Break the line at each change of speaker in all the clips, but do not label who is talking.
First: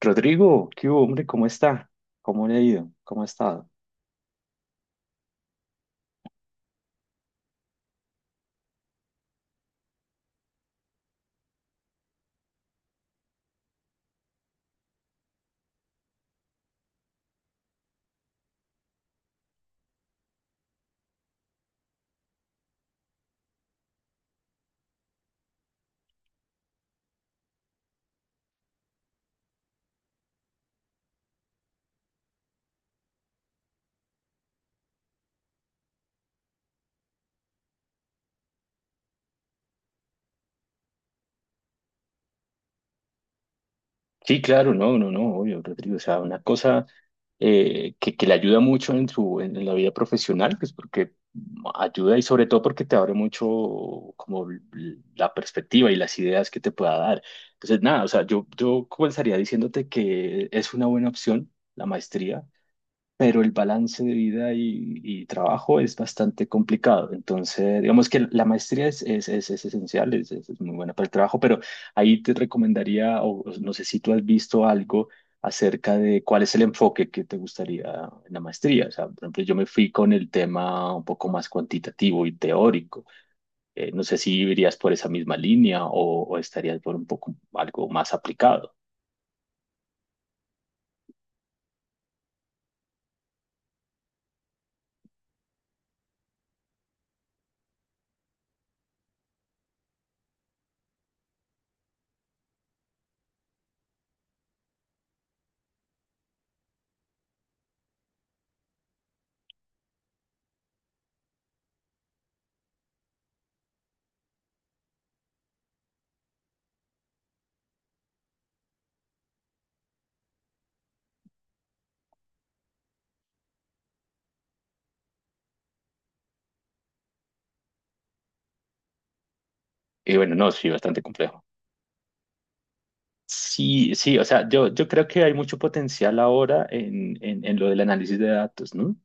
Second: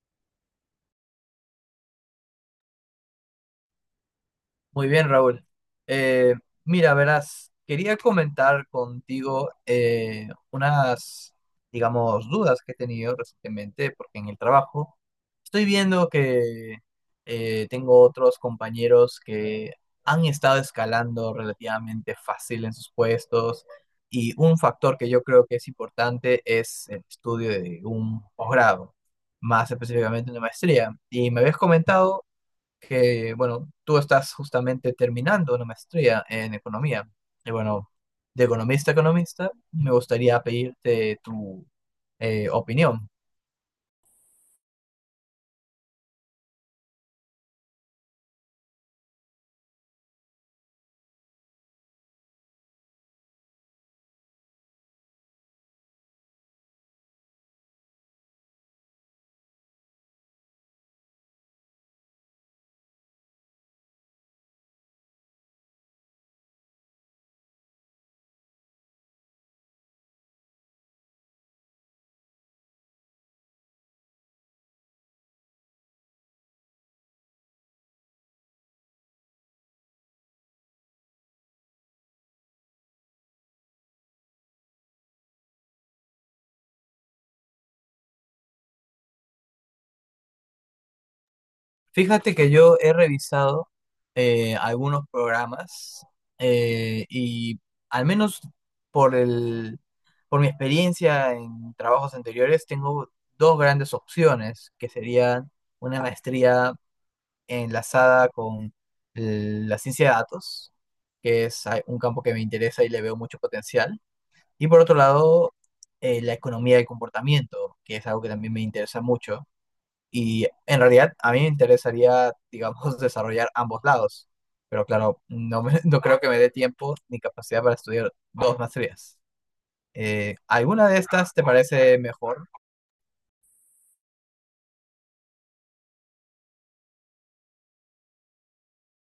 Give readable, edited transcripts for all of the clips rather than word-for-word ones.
Rodrigo, ¿qué hubo, hombre? ¿Cómo está? ¿Cómo le ha ido? ¿Cómo ha estado?
Muy bien, Raúl. Eh, Mira, verás, quería comentar contigo unas, digamos, dudas que he tenido recientemente, porque en el trabajo estoy viendo que tengo otros compañeros que han estado escalando relativamente fácil en sus puestos y un factor que yo creo que es importante es el estudio de un posgrado, más específicamente una maestría. Y me habías comentado que, bueno, tú estás justamente terminando una maestría en economía. Y bueno, de economista a economista, me gustaría pedirte tu opinión.
Sí, claro, no, no, no, obvio, Rodrigo. O sea, una cosa que le ayuda mucho en en la vida profesional, pues porque ayuda y sobre todo porque te abre mucho como la perspectiva y las ideas que te pueda dar. Entonces, nada, o sea, yo comenzaría diciéndote que es una buena opción la maestría, pero el balance de vida y trabajo es bastante complicado. Entonces, digamos que la maestría es esencial, es muy buena para el trabajo, pero ahí te recomendaría, o no sé si tú has visto algo acerca de cuál es el enfoque que te gustaría en la maestría. O sea, por ejemplo, yo me fui con el tema un poco más cuantitativo y teórico. No sé si irías por esa misma línea o estarías por un poco algo más aplicado.
Fíjate que yo he revisado algunos programas y al menos por el, por mi experiencia en trabajos anteriores, tengo dos grandes opciones, que serían una maestría enlazada con la ciencia de datos, que es un campo que me interesa y le veo mucho potencial. Y por otro lado, la economía del comportamiento, que es algo que también me interesa mucho. Y en realidad a mí me interesaría, digamos, desarrollar ambos lados. Pero claro, no, no creo que me dé tiempo ni capacidad para estudiar dos maestrías.
Y bueno, no, sí,
¿Alguna de
bastante
estas te
complejo.
parece mejor?
Sí, sí, o sea, yo creo que hay mucho potencial ahora en lo del análisis de datos, ¿no?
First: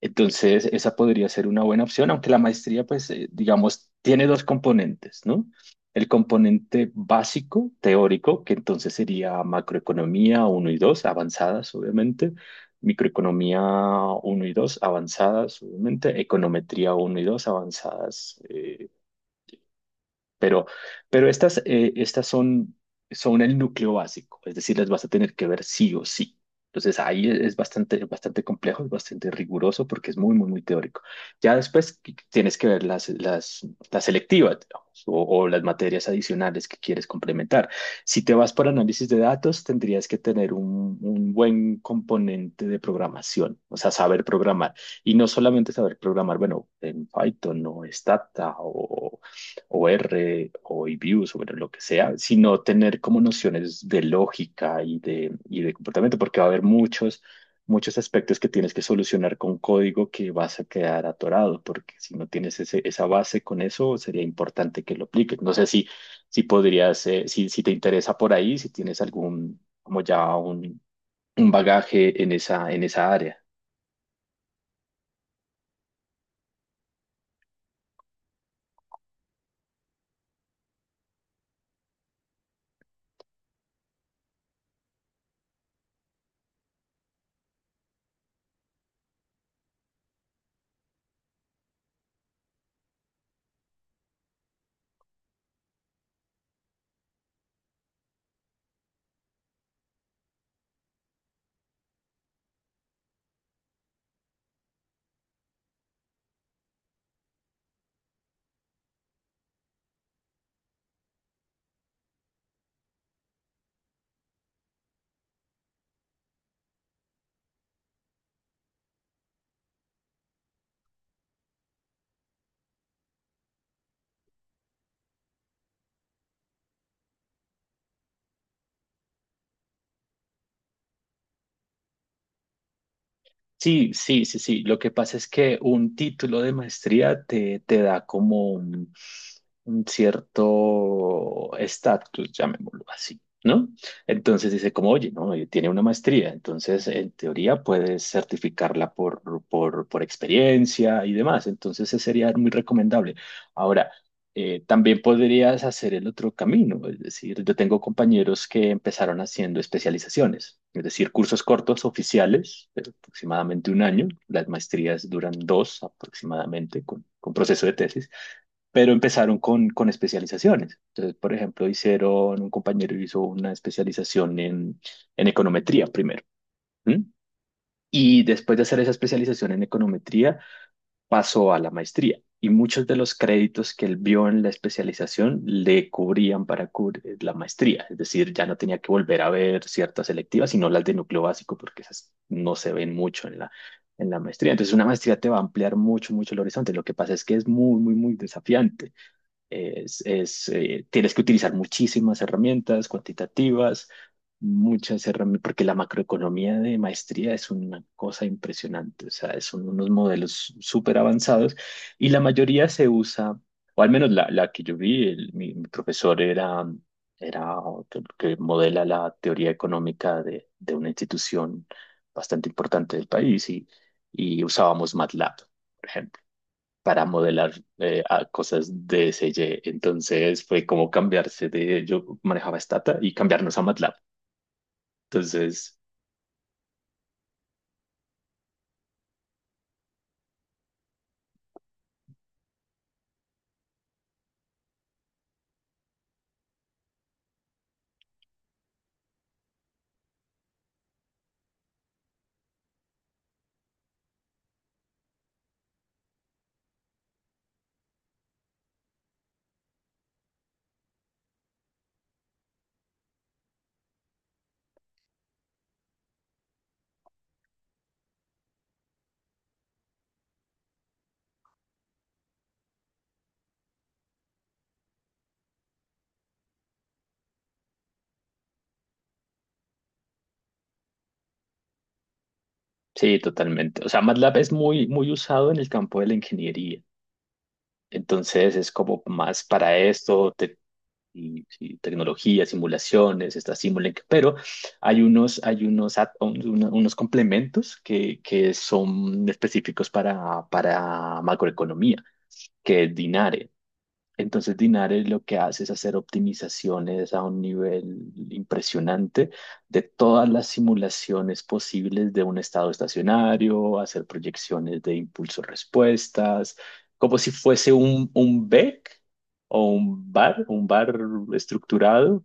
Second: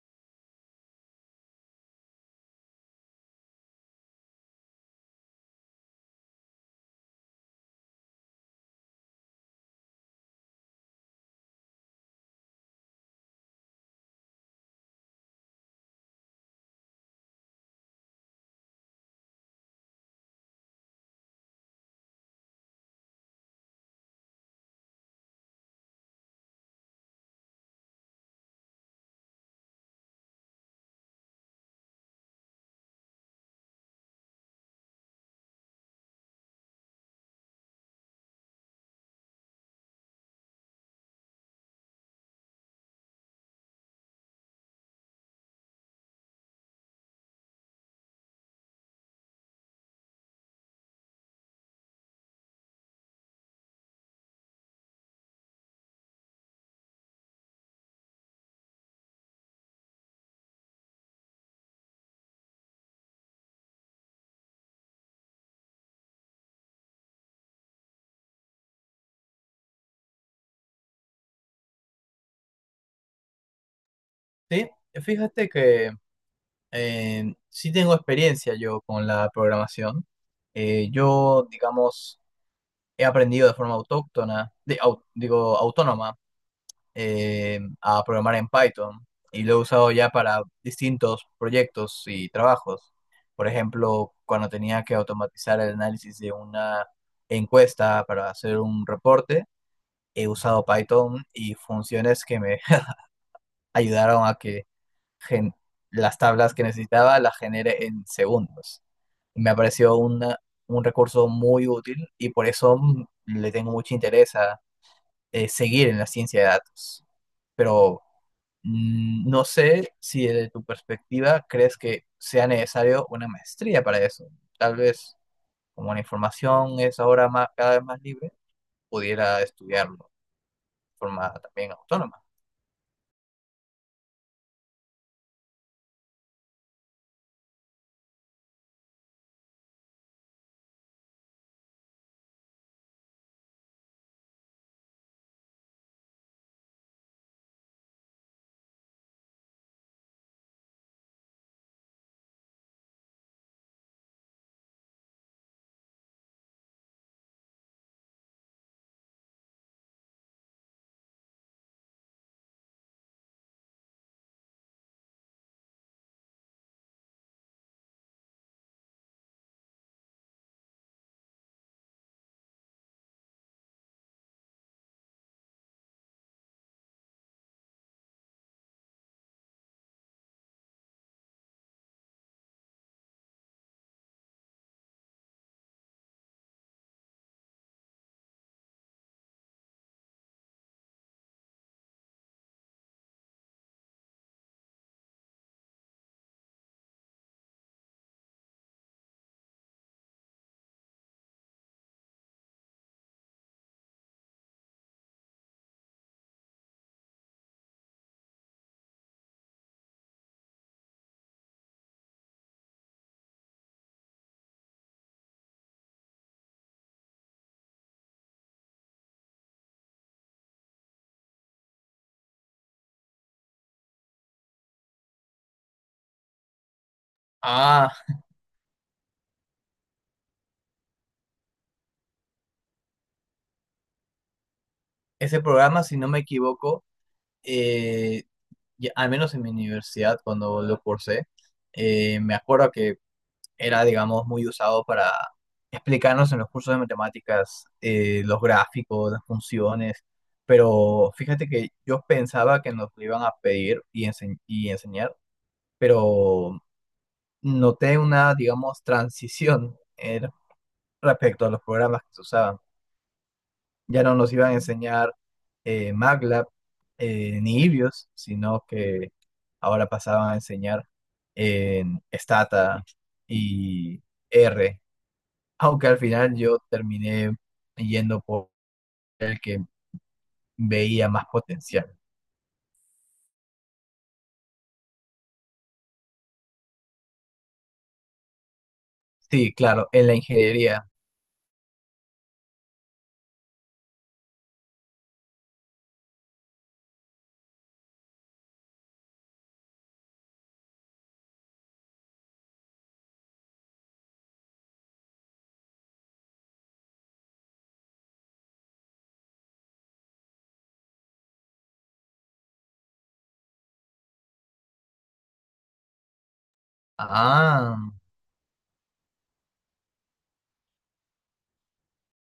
Entonces, esa podría ser una buena opción, aunque la maestría, pues, digamos, tiene dos componentes, ¿no? El componente básico, teórico, que entonces sería macroeconomía uno y 2 avanzadas, obviamente, microeconomía uno y 2 avanzadas, obviamente, econometría uno y 2 avanzadas, pero, pero estas, estas son el núcleo básico, es decir, las vas a tener que ver sí o sí. Entonces ahí es bastante, bastante complejo, es bastante riguroso porque es muy, muy, muy teórico. Ya después tienes que ver las selectivas, digamos, o las materias adicionales que quieres complementar. Si te vas por análisis de datos, tendrías que tener un buen componente de programación, o sea, saber programar. Y no solamente saber programar, bueno, en Python o Stata o R o Views o bueno lo que sea, sino tener como nociones de lógica y y de comportamiento, porque va a haber muchos aspectos que tienes que solucionar con código que vas a quedar atorado, porque si no tienes esa base con eso, sería importante que lo apliques. No sé si, si podrías, si te interesa por ahí, si tienes algún, como ya un bagaje en esa área.
Sí, fíjate que, sí tengo experiencia yo con la programación. Yo, digamos, he aprendido de forma autóctona, digo, autónoma, a programar en Python y lo he usado ya para distintos proyectos y trabajos. Por ejemplo, cuando tenía que automatizar el análisis de una encuesta para hacer un reporte, he usado Python y funciones que me ayudaron a que gen- las tablas que necesitaba las genere en segundos. Me ha parecido un recurso muy útil y por eso le tengo mucho interés a seguir en la ciencia de datos. Pero no sé si desde tu perspectiva crees que sea necesario una maestría para eso. Tal vez como la información es ahora más, cada vez más libre, pudiera estudiarlo de forma también autónoma.
Sí, sí, sí, sí. Lo que pasa es que un título de maestría te da como un cierto estatus, llamémoslo así, ¿no? Entonces dice como, oye, no, tiene una maestría, entonces en teoría puedes certificarla por experiencia y demás, entonces ese sería muy recomendable. Ahora, también podrías hacer el otro camino, es decir, yo tengo compañeros que empezaron haciendo especializaciones, es decir, cursos cortos oficiales, pero aproximadamente un año, las maestrías duran dos aproximadamente con proceso de tesis, pero empezaron con especializaciones. Entonces, por ejemplo, hicieron, un compañero hizo una especialización en econometría primero. ¿M? Y después de hacer esa especialización en econometría, pasó a la maestría y muchos de los créditos que él vio en la especialización le cubrían para cubrir la maestría, es decir, ya no tenía que volver a ver ciertas selectivas, sino las de núcleo básico, porque esas no se ven mucho en la maestría. Entonces, una maestría te va a ampliar mucho, mucho el horizonte. Lo que pasa es que es muy, muy, muy desafiante. Tienes que utilizar muchísimas herramientas cuantitativas, muchas herramientas, porque la macroeconomía de maestría es una cosa impresionante, o sea, son unos modelos súper avanzados y la mayoría se usa, o al menos la que yo vi, mi profesor era, era otro que modela la teoría económica de una institución bastante importante del país y usábamos MATLAB, por ejemplo, para modelar
Ah,
a cosas de CG. Entonces fue como cambiarse de, yo manejaba Stata y cambiarnos a MATLAB.
ese programa,
Entonces,
si no me equivoco, eh, al menos en mi universidad cuando lo cursé, me acuerdo que era, digamos, muy usado para explicarnos en los cursos de matemáticas los gráficos, las funciones, pero fíjate que yo pensaba que nos lo iban a pedir y, y enseñar, pero noté una, digamos, transición respecto a los programas que se usaban. Ya no nos iban a enseñar MATLAB ni Ibios, sino que ahora pasaban a enseñar en Stata y R, aunque al final yo terminé yendo por el que veía más potencial.
sí, totalmente. O sea, MATLAB es muy, muy usado en el campo de la ingeniería. Entonces es como más
Sí,
para
claro, en la
esto,
ingeniería.
y tecnología, simulaciones, está Simulink, pero hay unos add-ons, unos complementos que son específicos para macroeconomía, que es Dinare. Entonces Dinares lo que hace es hacer optimizaciones a un nivel impresionante de todas las simulaciones posibles de un estado estacionario, hacer proyecciones de impulso-respuestas, como si
Ah,
fuese un BEC o un bar estructurado,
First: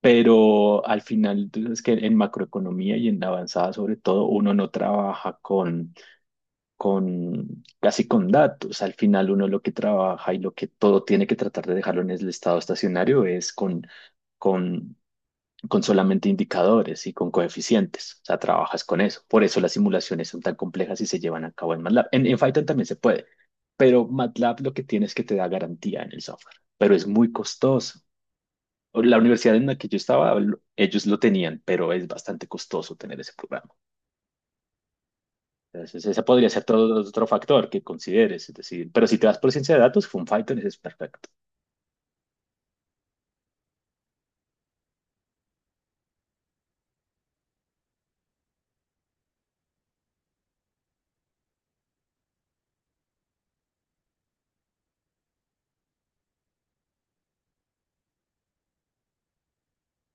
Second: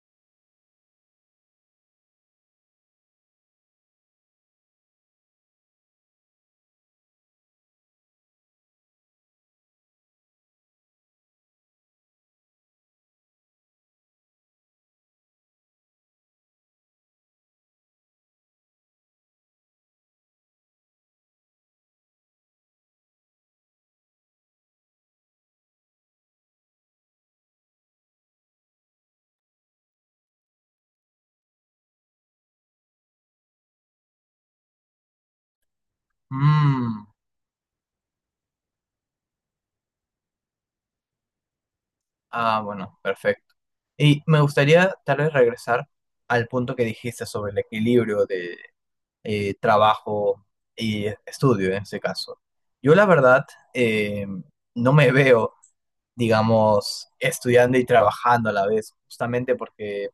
pero al final, tú sabes que en macroeconomía y en la avanzada sobre todo, uno no trabaja con casi con datos. Al final uno lo que trabaja y lo que todo tiene que tratar de dejarlo en el estado estacionario es con, con solamente indicadores y con coeficientes. O sea, trabajas con eso. Por eso las simulaciones son tan complejas y se llevan a cabo en MATLAB. En Python también se puede, pero MATLAB lo que tiene es que te da garantía en el software, pero es muy costoso. La universidad en la que yo estaba, ellos lo tenían, pero es bastante costoso tener ese programa. Entonces, ese podría ser todo
mm,
otro factor que consideres. Es decir, pero si te vas por ciencia de datos, FunFighter ese es perfecto.
bueno, perfecto. Y me gustaría tal vez regresar al punto que dijiste sobre el equilibrio de trabajo y estudio en ese caso. Yo la verdad eh, no me veo, digamos, estudiando y trabajando a la vez, justamente porque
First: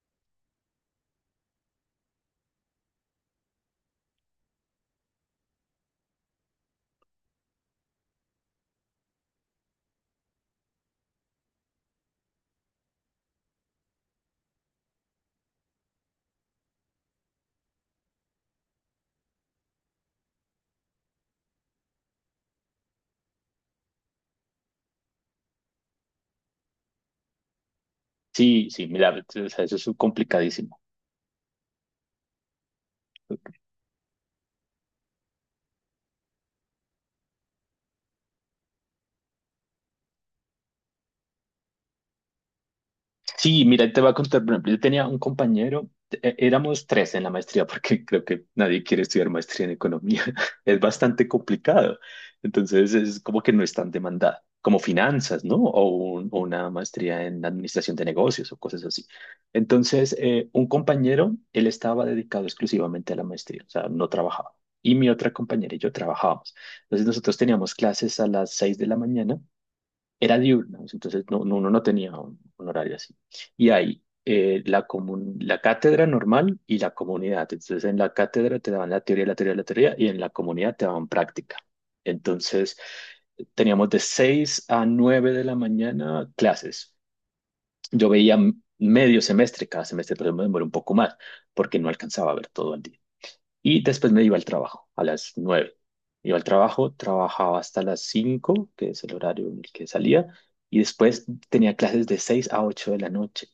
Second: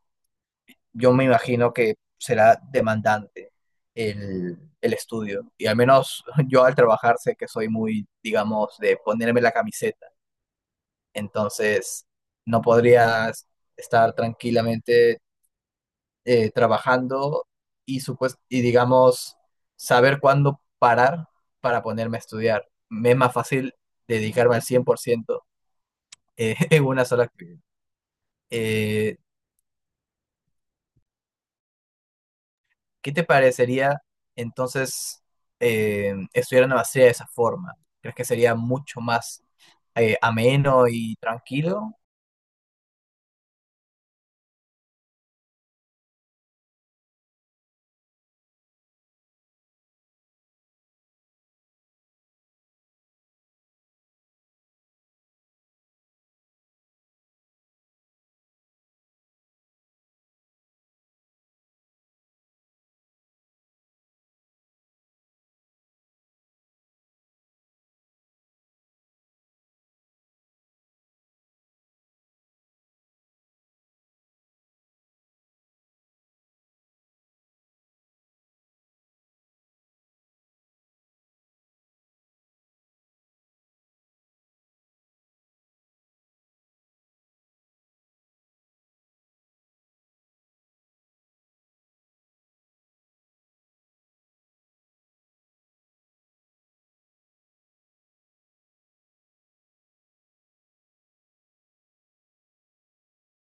yo me imagino que será demandante el estudio. Y al menos yo al trabajar sé que soy muy, digamos, de ponerme la camiseta. Entonces, no podrías estar tranquilamente trabajando y, digamos, saber cuándo parar para ponerme a estudiar. Me es más fácil dedicarme al 100% en una sola actividad.
Sí, sí, mira,
Eh,
o sea, eso es complicadísimo.
¿Qué te parecería entonces estudiar en la maestría de esa forma? ¿Crees que sería mucho más ameno y tranquilo?
Sí, mira, te voy a contar, por ejemplo, yo tenía un compañero, éramos tres en la maestría, porque creo que nadie quiere estudiar maestría en economía, es bastante complicado, entonces es como que no es tan demandada, como finanzas, ¿no? O, o una maestría en administración de negocios o cosas así. Entonces, un compañero, él estaba dedicado exclusivamente a la maestría, o sea, no trabajaba. Y mi otra compañera y yo trabajábamos. Entonces, nosotros teníamos clases a las seis de la mañana, era diurnos, entonces uno no tenía un horario así. Y hay la cátedra normal y la comunidad. Entonces en la cátedra te daban la teoría y en la comunidad te daban práctica. Entonces teníamos de 6 a 9 de la mañana clases. Yo veía medio semestre, cada semestre, entonces me demoré un poco más porque no alcanzaba a ver todo el día. Y después me iba al trabajo, a las nueve. Iba al trabajo, trabajaba hasta las cinco, que es el horario en el que salía, y después tenía clases de 6 a 8 de la noche.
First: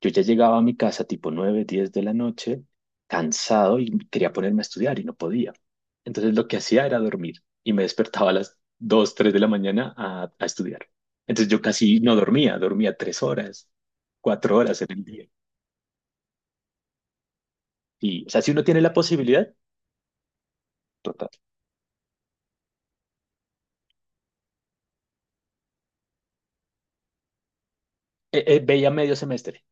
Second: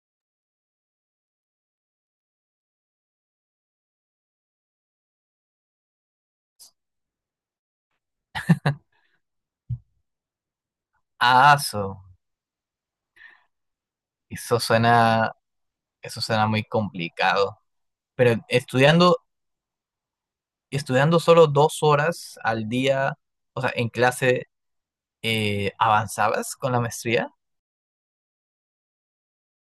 Yo ya llegaba a mi casa tipo 9 10 de la noche, cansado, y quería ponerme a estudiar y no podía. Entonces lo que hacía era dormir y me despertaba a las 2 3 de la mañana a estudiar. Entonces
Ah,
yo casi
eso,
no dormía, dormía 3 horas, 4
eso
horas en el día.
suena, eso suena muy complicado.
Y, o
Pero
sea, si uno tiene la
estudiando,
posibilidad,
estudiando
total.
solo 2 horas al día, o sea, en clase, ¿avanzabas con la maestría?
Veía medio semestre.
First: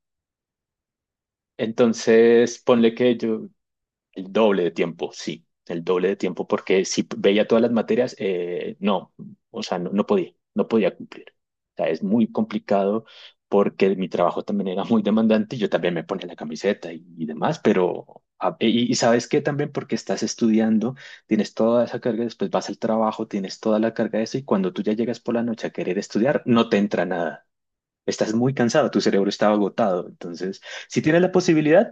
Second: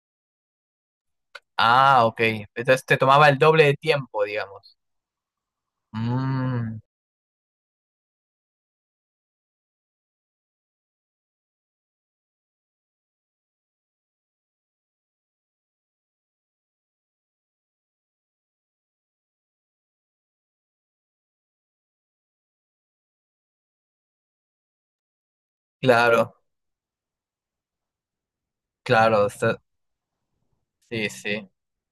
Ah, ok.
Entonces,
Entonces
ponle
te
que
tomaba el
yo,
doble de tiempo,
el doble de
digamos.
tiempo, sí, el doble de tiempo,
Mm,
porque si veía todas las materias, no, o sea, no, no podía cumplir. O sea, es muy complicado porque mi trabajo también era muy demandante y yo también me ponía la camiseta y demás, pero, y sabes qué también, porque estás estudiando, tienes toda esa carga, después vas al trabajo, tienes toda la carga de eso y cuando tú ya llegas por la noche a querer
claro,
estudiar, no te entra nada. Estás muy cansado, tu
claro,
cerebro está
está-
agotado, entonces… Si
sí,
tienes la
sí.
posibilidad,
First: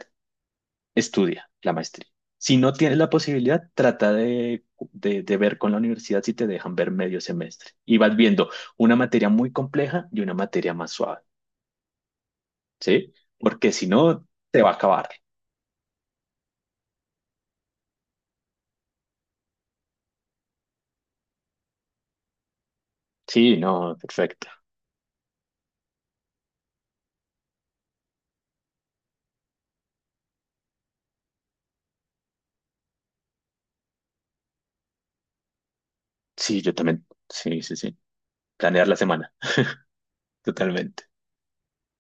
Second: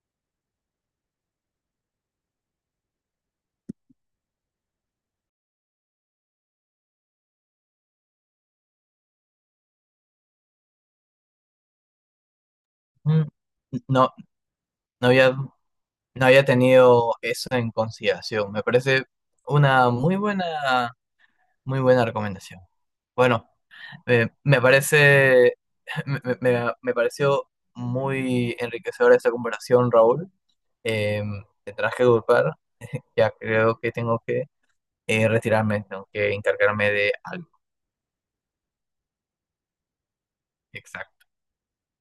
estudia la maestría. Si no tienes la posibilidad, trata de, de ver con la universidad si te dejan ver medio semestre. Y vas viendo una materia muy compleja y una materia más suave, ¿sí?
Mm,
Porque si
No,
no, te va a
No
acabar.
había, no había tenido eso en consideración. Me parece una muy buena recomendación. Bueno,
Sí, no, perfecto.
me parece, me, me- me pareció muy enriquecedora esta comparación, Raúl. Eh, Tendrás que disculpar, ya creo que tengo que retirarme, tengo que
Sí, yo
encargarme
también.
de algo.
Sí, sí, sí. Planear la semana, totalmente.
Exacto.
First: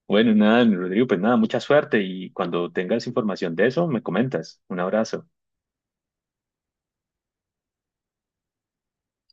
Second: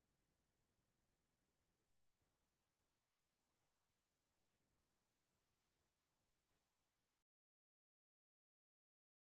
Bueno, nada, Rodrigo, pues nada, mucha suerte y cuando tengas información de eso, me comentas. Un abrazo.